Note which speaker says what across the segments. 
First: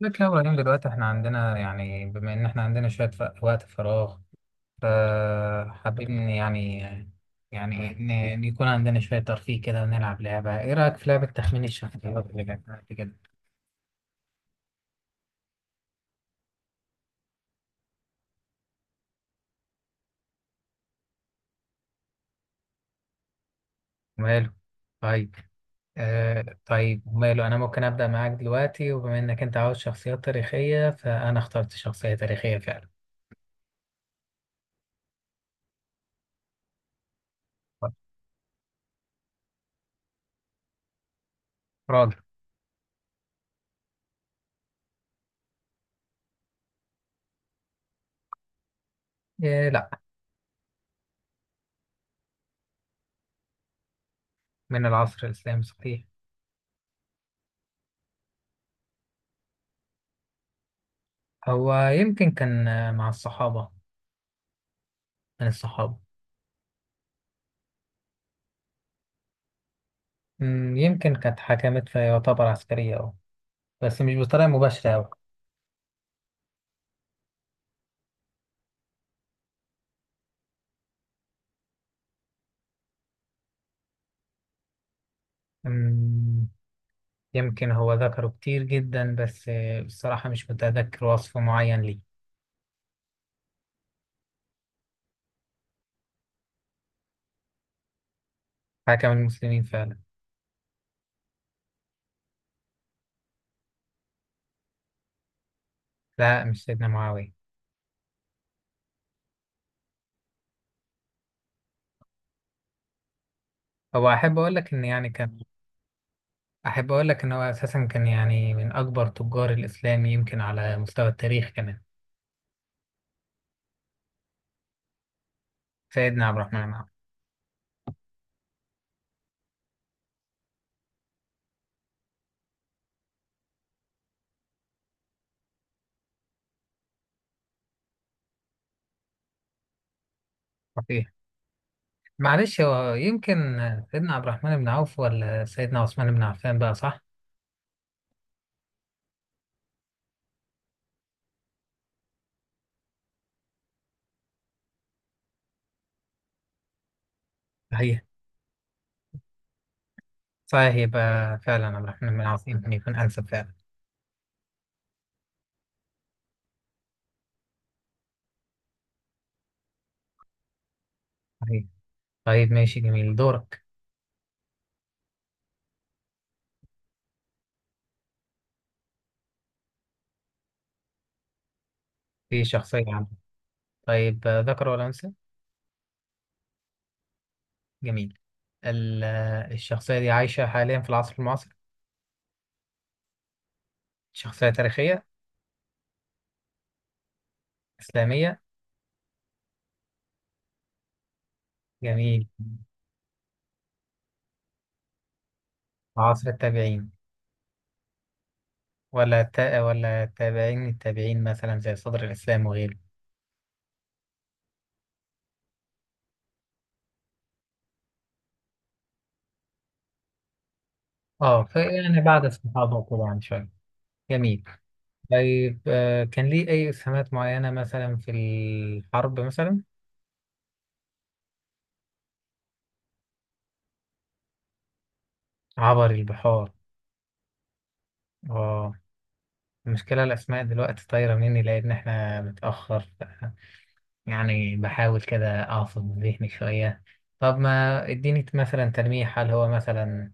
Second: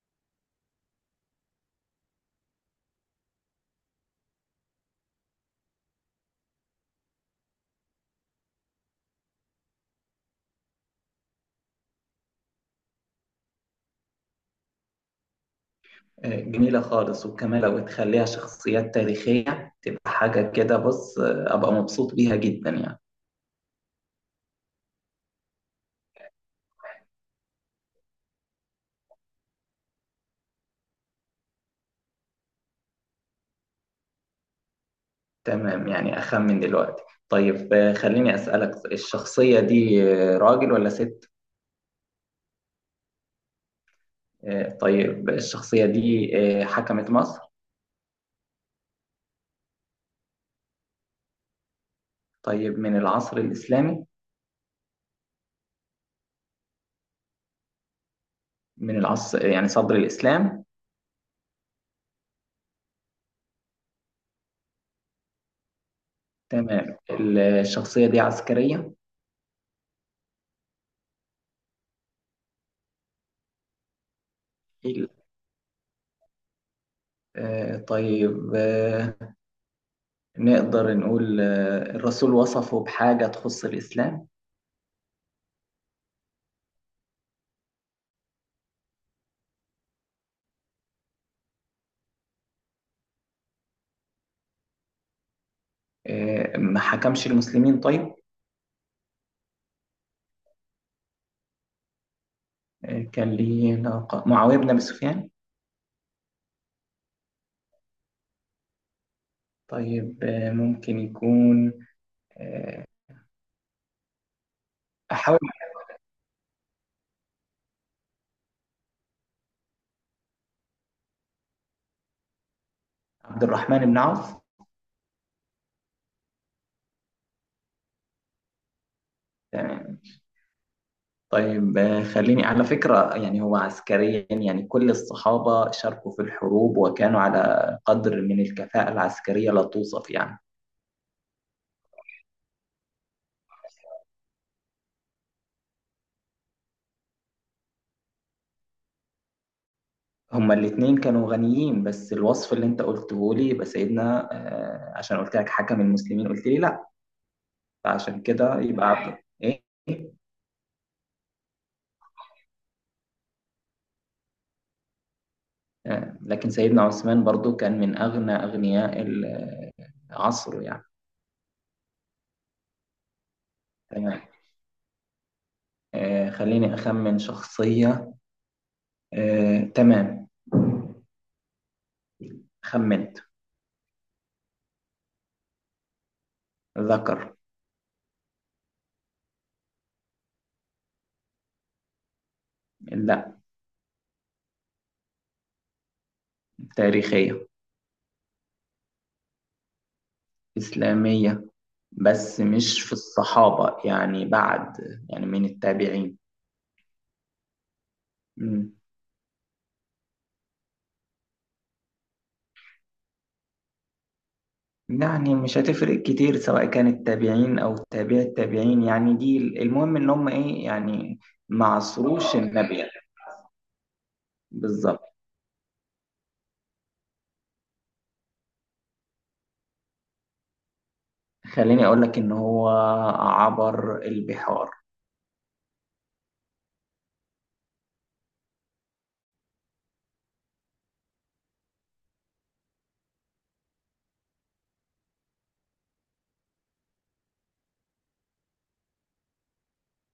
Speaker 1: لك يا إبراهيم، دلوقتي احنا عندنا، يعني بما إن احنا عندنا شوية وقت فراغ، فحابين يعني إن يكون عندنا شوية ترفيه كده، ونلعب لعبة. إيه رأيك في لعبة تخمين الشخصيات اللي لعبناها قبل كده؟
Speaker 2: جميلة خالص وكمان لو تخليها شخصيات تاريخية تبقى حاجة كده. بص، أبقى مبسوط بيها جدا يعني.
Speaker 1: ماله. طيب، طيب ماله، أنا ممكن أبدأ معاك دلوقتي، وبما إنك أنت عاوز شخصيات تاريخية فأنا اخترت شخصية تاريخية فعلا.
Speaker 2: تمام، يعني أخمن دلوقتي. طيب،
Speaker 1: طيب،
Speaker 2: خليني أسألك. الشخصية دي راجل ولا ست؟
Speaker 1: راجل.
Speaker 2: طيب، الشخصية دي حكمت مصر؟
Speaker 1: إيه، لا.
Speaker 2: طيب، من العصر الإسلامي؟
Speaker 1: من العصر الإسلامي صحيح.
Speaker 2: من العصر يعني صدر الإسلام؟
Speaker 1: هو يمكن كان، مع الصحابة، من الصحابة.
Speaker 2: تمام. الشخصية دي عسكرية؟
Speaker 1: يمكن كانت حكمت فيعتبر عسكرية، أه. بس مش بطريقة مباشرة
Speaker 2: ال-
Speaker 1: أوي.
Speaker 2: طيب، نقدر نقول، الرسول وصفه بحاجة تخص الإسلام؟
Speaker 1: مم، يمكن هو ذكره كتير جدا، بس بصراحة مش متذكر وصف معين ليه.
Speaker 2: ما حكمش المسلمين. طيب،
Speaker 1: حكم المسلمين فعلا.
Speaker 2: كان ليه ناقة معاوية بن أبي سفيان؟
Speaker 1: لا، مش سيدنا معاوية.
Speaker 2: طيب، ممكن يكون. آه،
Speaker 1: هو أحب أقول لك إن يعني كان
Speaker 2: أحاول.
Speaker 1: أحب أقول لك إن هو أساسا كان، يعني من أكبر تجار الإسلام يمكن على مستوى التاريخ كمان.
Speaker 2: عبد الرحمن بن عوف.
Speaker 1: سيدنا عبد الرحمن بن عوف.
Speaker 2: تمام. طيب، خليني على فكرة. يعني هو عسكريا يعني كل الصحابة شاركوا في الحروب وكانوا على قدر من الكفاءة العسكرية لا توصف يعني.
Speaker 1: صحيح. معلش، هو يمكن سيدنا عبد الرحمن بن عوف ولا سيدنا عثمان بن عفان بقى، صح؟
Speaker 2: هما الاتنين كانوا غنيين، بس الوصف اللي انت قلته لي يبقى سيدنا عشان قلت لك حكم المسلمين قلت لي لا.
Speaker 1: صحيح
Speaker 2: فعشان كده يبقى عبد ايه.
Speaker 1: صحيح يبقى فعلا عبد الرحمن بن العاص يمكن يكون أنسب فعلا.
Speaker 2: لكن سيدنا عثمان برضو كان من أغنى أغنياء عصره يعني.
Speaker 1: صحيح. طيب، ماشي، جميل. دورك.
Speaker 2: تمام. خليني أخمن شخصية. تمام،
Speaker 1: في شخصية عندك؟
Speaker 2: خمنت.
Speaker 1: طيب، ذكر ولا أنثى؟
Speaker 2: ذكر.
Speaker 1: جميل. الشخصية دي عايشة حاليا في العصر المعاصر؟
Speaker 2: لا.
Speaker 1: شخصية تاريخية،
Speaker 2: تاريخية.
Speaker 1: إسلامية.
Speaker 2: إسلامية.
Speaker 1: جميل.
Speaker 2: بس مش في الصحابة يعني، بعد. يعني من التابعين.
Speaker 1: عصر التابعين
Speaker 2: مم.
Speaker 1: ولا تابعين التابعين، مثلا زي صدر الإسلام وغيره؟
Speaker 2: يعني مش هتفرق كتير، سواء كانت تابعين أو تابع التابعين يعني. دي المهم إن هم إيه يعني.
Speaker 1: اه،
Speaker 2: ما
Speaker 1: فيعني بعد
Speaker 2: عصروش
Speaker 1: الصحابة
Speaker 2: النبي
Speaker 1: وكده
Speaker 2: يعني.
Speaker 1: يعني شوية. جميل.
Speaker 2: بالظبط.
Speaker 1: طيب، كان ليه أي إسهامات معينة، مثلا في الحرب مثلا؟
Speaker 2: خليني أقول لك إن هو عبر البحار.
Speaker 1: عبر البحار، اه. المشكلة الأسماء دلوقتي طايرة مني لأن إحنا متأخر، يعني بحاول كده أعصب ذهني شوية. طب ما إديني مثلا تلميح، هل هو مثلا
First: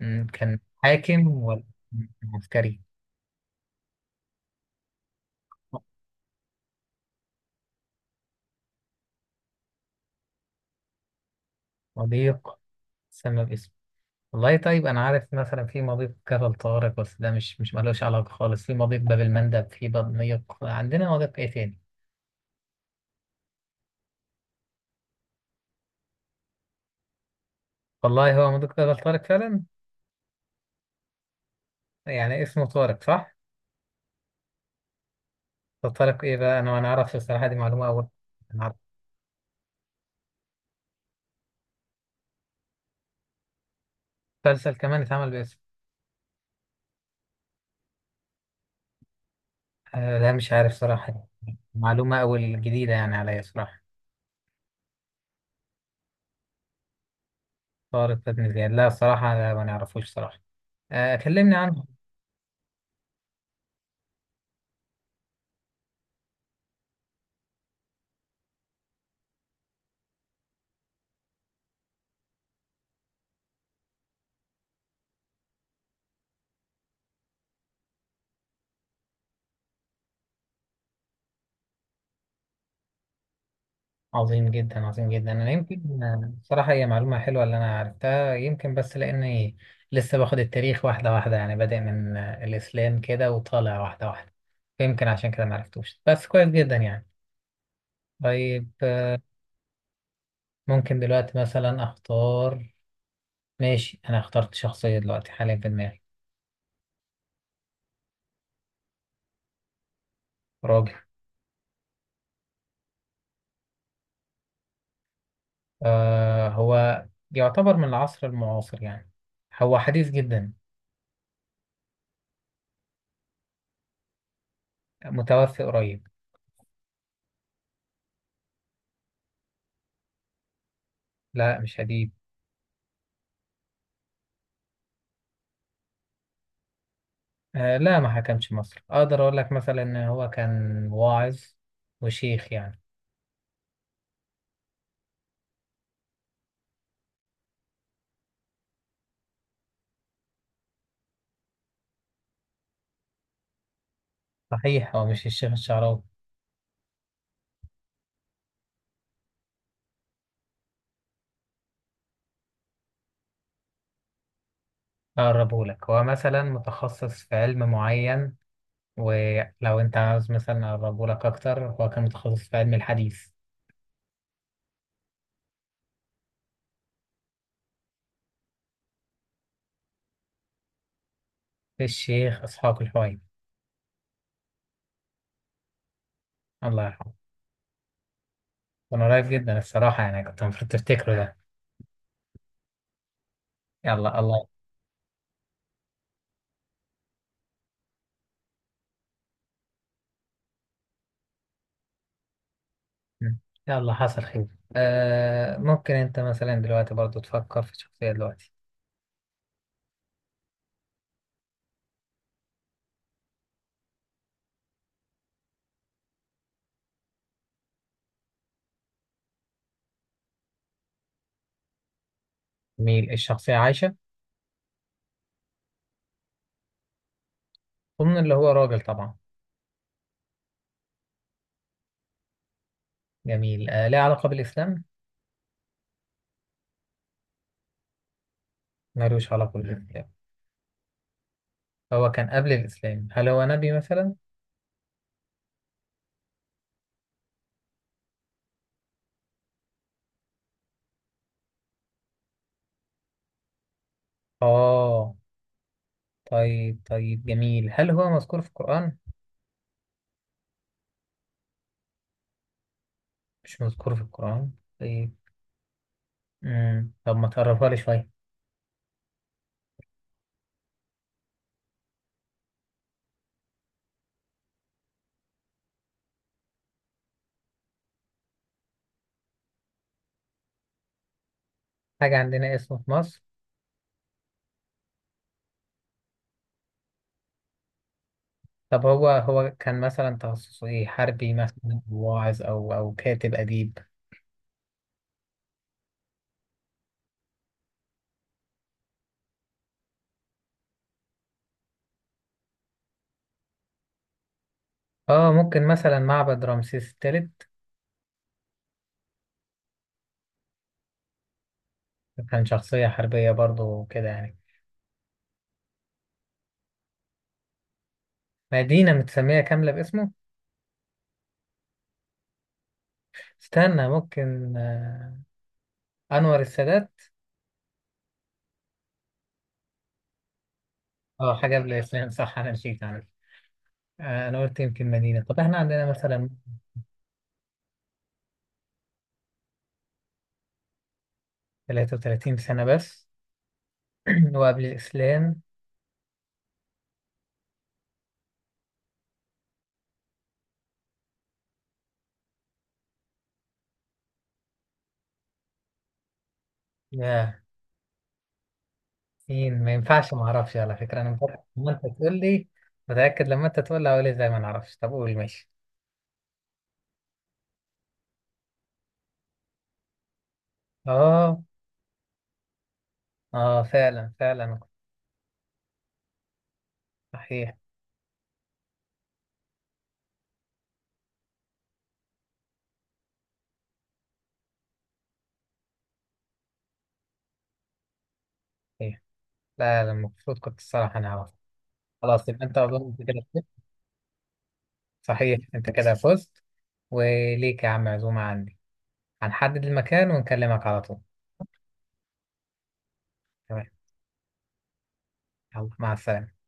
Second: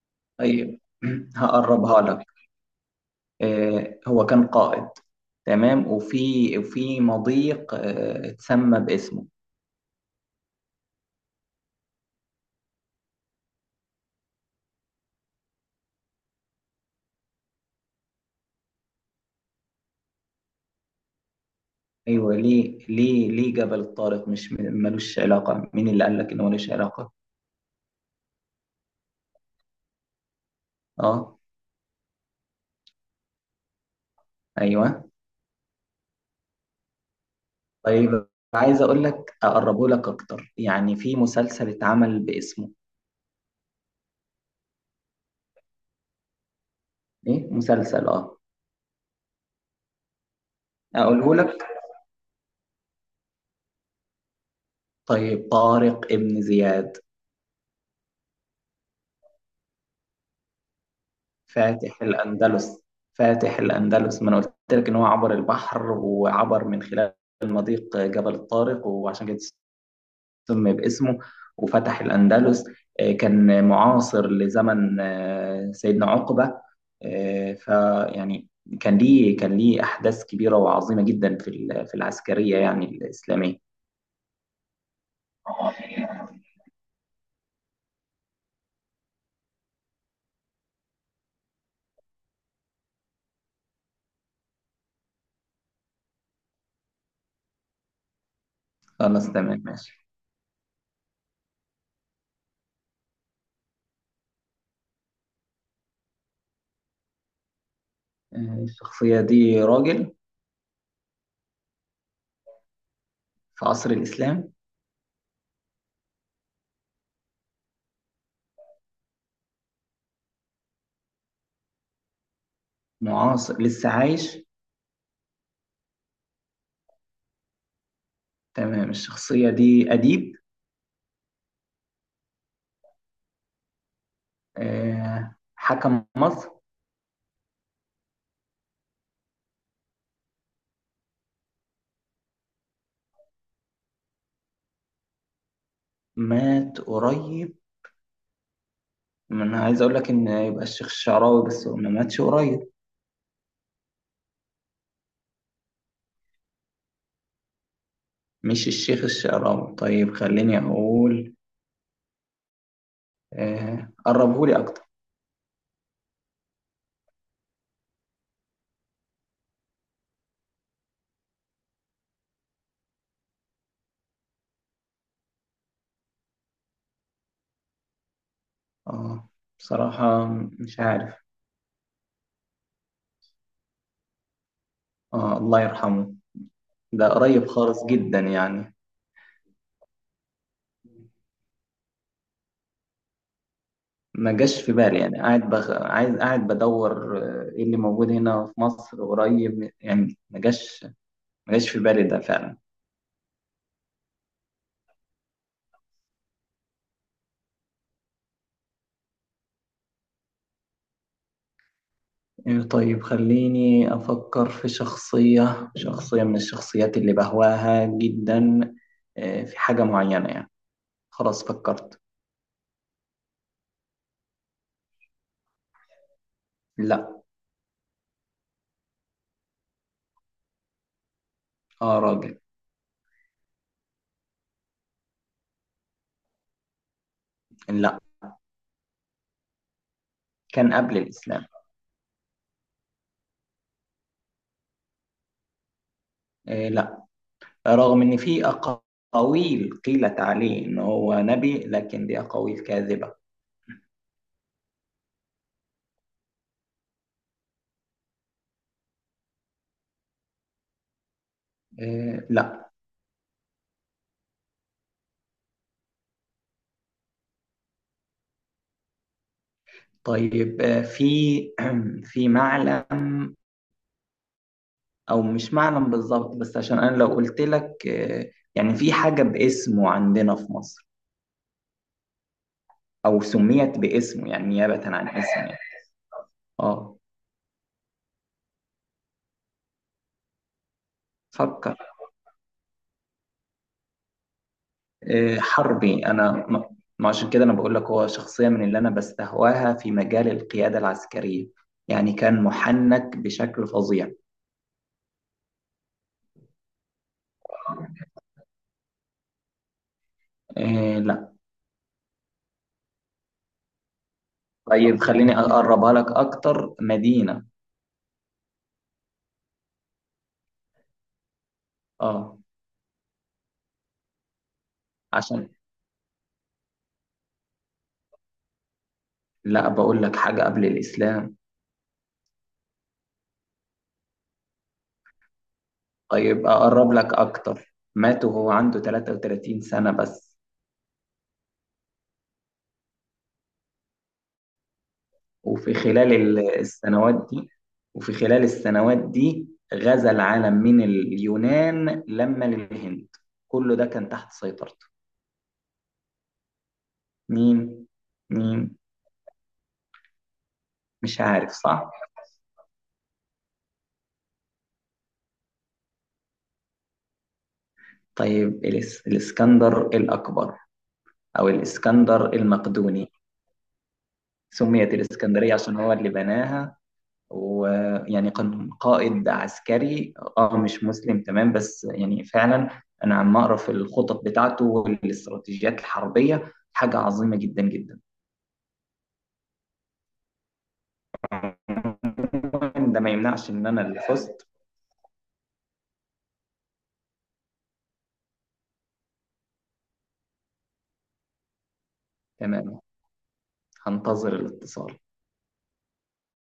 Speaker 1: كان
Speaker 2: طيب،
Speaker 1: حاكم ولا
Speaker 2: هقربها لك.
Speaker 1: عسكري؟
Speaker 2: هو كان قائد. تمام. وفي مضيق اتسمى باسمه.
Speaker 1: مضيق. سمى باسمه. والله، طيب أنا عارف مثلا في مضيق كفر طارق، بس ده مش ملوش علاقة خالص. في مضيق باب المندب، في مضيق، عندنا مضيق إيه تاني؟
Speaker 2: أيوه، ليه ليه ليه جبل طارق؟ مش م- ملوش علاقة؟ مين اللي قال لك إنه ملوش علاقة؟
Speaker 1: والله هو مضيق كفر طارق فعلا.
Speaker 2: أه.
Speaker 1: يعني اسمه طارق، صح؟
Speaker 2: أيوه.
Speaker 1: طب طارق إيه بقى؟ أنا ما نعرفش الصراحة، دي معلومة أول.
Speaker 2: طيب، عايز أقول لك، أقربه لك أكتر. يعني في مسلسل اتعمل باسمه.
Speaker 1: مسلسل كمان اتعمل باسم؟
Speaker 2: إيه، مسلسل، أه.
Speaker 1: آه لا، مش عارف صراحة.
Speaker 2: أقوله لك.
Speaker 1: معلومة أول جديدة يعني عليا صراحة.
Speaker 2: طيب، طارق ابن زياد.
Speaker 1: طارق بن زياد؟ لا صراحة، لا ما نعرفوش صراحة. آه، كلمني عنه.
Speaker 2: فاتح الأندلس. فاتح الأندلس، ما أنا قلت لك إن هو عبر البحر وعبر من خلال المضيق جبل الطارق، وعشان كده سمي باسمه وفتح الأندلس. كان معاصر لزمن سيدنا عقبة. فيعني كان ليه أحداث كبيرة وعظيمة جدا في في العسكرية يعني الإسلامية.
Speaker 1: عظيم جدا، عظيم جدا. أنا يمكن صراحة هي معلومة حلوة اللي أنا عرفتها، يمكن بس لأني لسه باخد التاريخ واحدة واحدة، يعني بادئ من الإسلام كده وطالع واحدة واحدة. فيمكن عشان كده معرفتوش، بس كويس جدا يعني. طيب،
Speaker 2: خلاص، تمام، ماشي.
Speaker 1: ممكن دلوقتي مثلا أختار. ماشي، أنا اخترت شخصية دلوقتي حاليا في دماغي.
Speaker 2: الشخصية دي راجل
Speaker 1: راجل.
Speaker 2: في عصر الإسلام؟
Speaker 1: هو يعتبر من العصر المعاصر يعني، هو حديث جدا،
Speaker 2: معاصر لسه عايش؟
Speaker 1: متوفي قريب.
Speaker 2: تمام. الشخصية دي أديب؟
Speaker 1: لا، مش هديب.
Speaker 2: حكم مصر؟
Speaker 1: آه لا، ما حكمش مصر. اقدر اقول لك مثلا ان هو كان واعظ وشيخ يعني.
Speaker 2: مات قريب. ما انا عايز اقول لك ان يبقى الشيخ الشعراوي، بس هو ما ماتش قريب.
Speaker 1: صحيح، هو مش الشيخ الشعراوي.
Speaker 2: مش الشيخ الشعراوي. طيب، خليني اقول. آه، قربهولي اكتر.
Speaker 1: اقربه لك، هو مثلا متخصص في علم معين. ولو انت عاوز مثلا اقربه لك اكتر، هو كان متخصص في علم الحديث.
Speaker 2: اه، بصراحة مش عارف.
Speaker 1: الشيخ اسحاق الحويني.
Speaker 2: آه، الله يرحمه.
Speaker 1: الله
Speaker 2: ده
Speaker 1: يرحمه.
Speaker 2: قريب خالص جدا يعني.
Speaker 1: كان قريب جدا الصراحة يعني، كنت المفروض تفتكره ده. يلا
Speaker 2: ما
Speaker 1: الله.
Speaker 2: جاش في بالي يعني. قاعد عايز، قاعد بدور ايه اللي موجود هنا في مصر قريب يعني. ما جاش في بالي ده فعلا.
Speaker 1: مم. يلا، حصل خير. ممكن انت مثلا دلوقتي برضو تفكر في شخصية دلوقتي.
Speaker 2: إيه، طيب، خليني أفكر في شخصية من الشخصيات اللي بهواها جدا. في حاجة معينة يعني. خلاص، فكرت.
Speaker 1: جميل، الشخصية عايشة؟
Speaker 2: لا.
Speaker 1: ضمن اللي هو راجل طبعا.
Speaker 2: آه، راجل.
Speaker 1: جميل، ليه علاقة بالإسلام؟
Speaker 2: لا،
Speaker 1: ملوش علاقة بالإسلام.
Speaker 2: كان قبل الإسلام.
Speaker 1: هو كان قبل الإسلام. هل هو نبي مثلا؟
Speaker 2: لا، رغم إن في أقاويل قيلت عليه إن هو نبي، لكن دي أقاويل كاذبة.
Speaker 1: آه طيب، طيب، جميل. هل هو مذكور في القرآن؟
Speaker 2: لا.
Speaker 1: مش مذكور في القرآن. طيب. مم. طب ما تقربها لي شوية.
Speaker 2: طيب، في في معلم. أو مش معلم بالظبط، بس عشان أنا لو قلت لك يعني في حاجة باسمه عندنا في مصر.
Speaker 1: حاجة عندنا اسمه في
Speaker 2: أو
Speaker 1: مصر؟
Speaker 2: سميت باسمه، يعني نيابة عن اسمه يعني. اه.
Speaker 1: طب هو كان مثلا تخصصه ايه، حربي
Speaker 2: فكر.
Speaker 1: مثلا أو واعظ او كاتب اديب؟
Speaker 2: حربي. أنا ما عشان كده أنا بقول لك هو شخصية من اللي أنا بستهواها في مجال القيادة العسكرية. يعني كان محنك بشكل فظيع.
Speaker 1: اه، ممكن مثلا معبد رمسيس الثالث؟
Speaker 2: آه، لا.
Speaker 1: كان شخصية حربية برضو كده يعني.
Speaker 2: طيب، خليني أقربها لك أكتر. مدينة.
Speaker 1: مدينة متسمية كاملة باسمه؟
Speaker 2: اه،
Speaker 1: استنى، ممكن
Speaker 2: عشان.
Speaker 1: أنور السادات؟
Speaker 2: لا، بقول لك حاجة قبل
Speaker 1: اه،
Speaker 2: الإسلام.
Speaker 1: حاجة قبل الإسلام صح، أنا نسيت عنه. أنا قلت يمكن مدينة. طب احنا عندنا مثلا.
Speaker 2: طيب، أقرب لك أكتر. مات وهو عنده 33 سنة بس.
Speaker 1: 33 سنة بس؟ وقبل الإسلام.
Speaker 2: وفي خلال السنوات دي غزا العالم من اليونان لما للهند. كله ده كان تحت سيطرته.
Speaker 1: يا،
Speaker 2: مين مين.
Speaker 1: مين؟ ما ينفعش، ما أعرفش على فكرة. أنا
Speaker 2: مش عارف.
Speaker 1: متأكد لما أنت
Speaker 2: صح.
Speaker 1: تقول لي، متأكد لما أنت تقول لي هقول إزاي ما نعرفش. طب قول، ماشي.
Speaker 2: طيب، الإسكندر الأكبر،
Speaker 1: اه.
Speaker 2: أو الإسكندر المقدوني.
Speaker 1: اه، فعلا، فعلا.
Speaker 2: سميت الإسكندرية عشان هو اللي بناها.
Speaker 1: صحيح.
Speaker 2: ويعني كان قائد عسكري، اه، مش مسلم، تمام، بس يعني فعلا انا عم اقرا في الخطط بتاعته والاستراتيجيات الحربيه، حاجه عظيمه جدا جدا.
Speaker 1: لا لا، المفروض كنت الصراحة أنا أعرف. خلاص يبقى أنت، أظن
Speaker 2: ده
Speaker 1: أنت
Speaker 2: ما
Speaker 1: كده فزت.
Speaker 2: يمنعش ان انا اللي فزت.
Speaker 1: صحيح، أنت كده فزت. وليك يا عم عزومة عندي، هنحدد المكان ونكلمك على طول.
Speaker 2: تمام،
Speaker 1: تمام.
Speaker 2: هنتظر الاتصال.
Speaker 1: يلا، مع السلامة.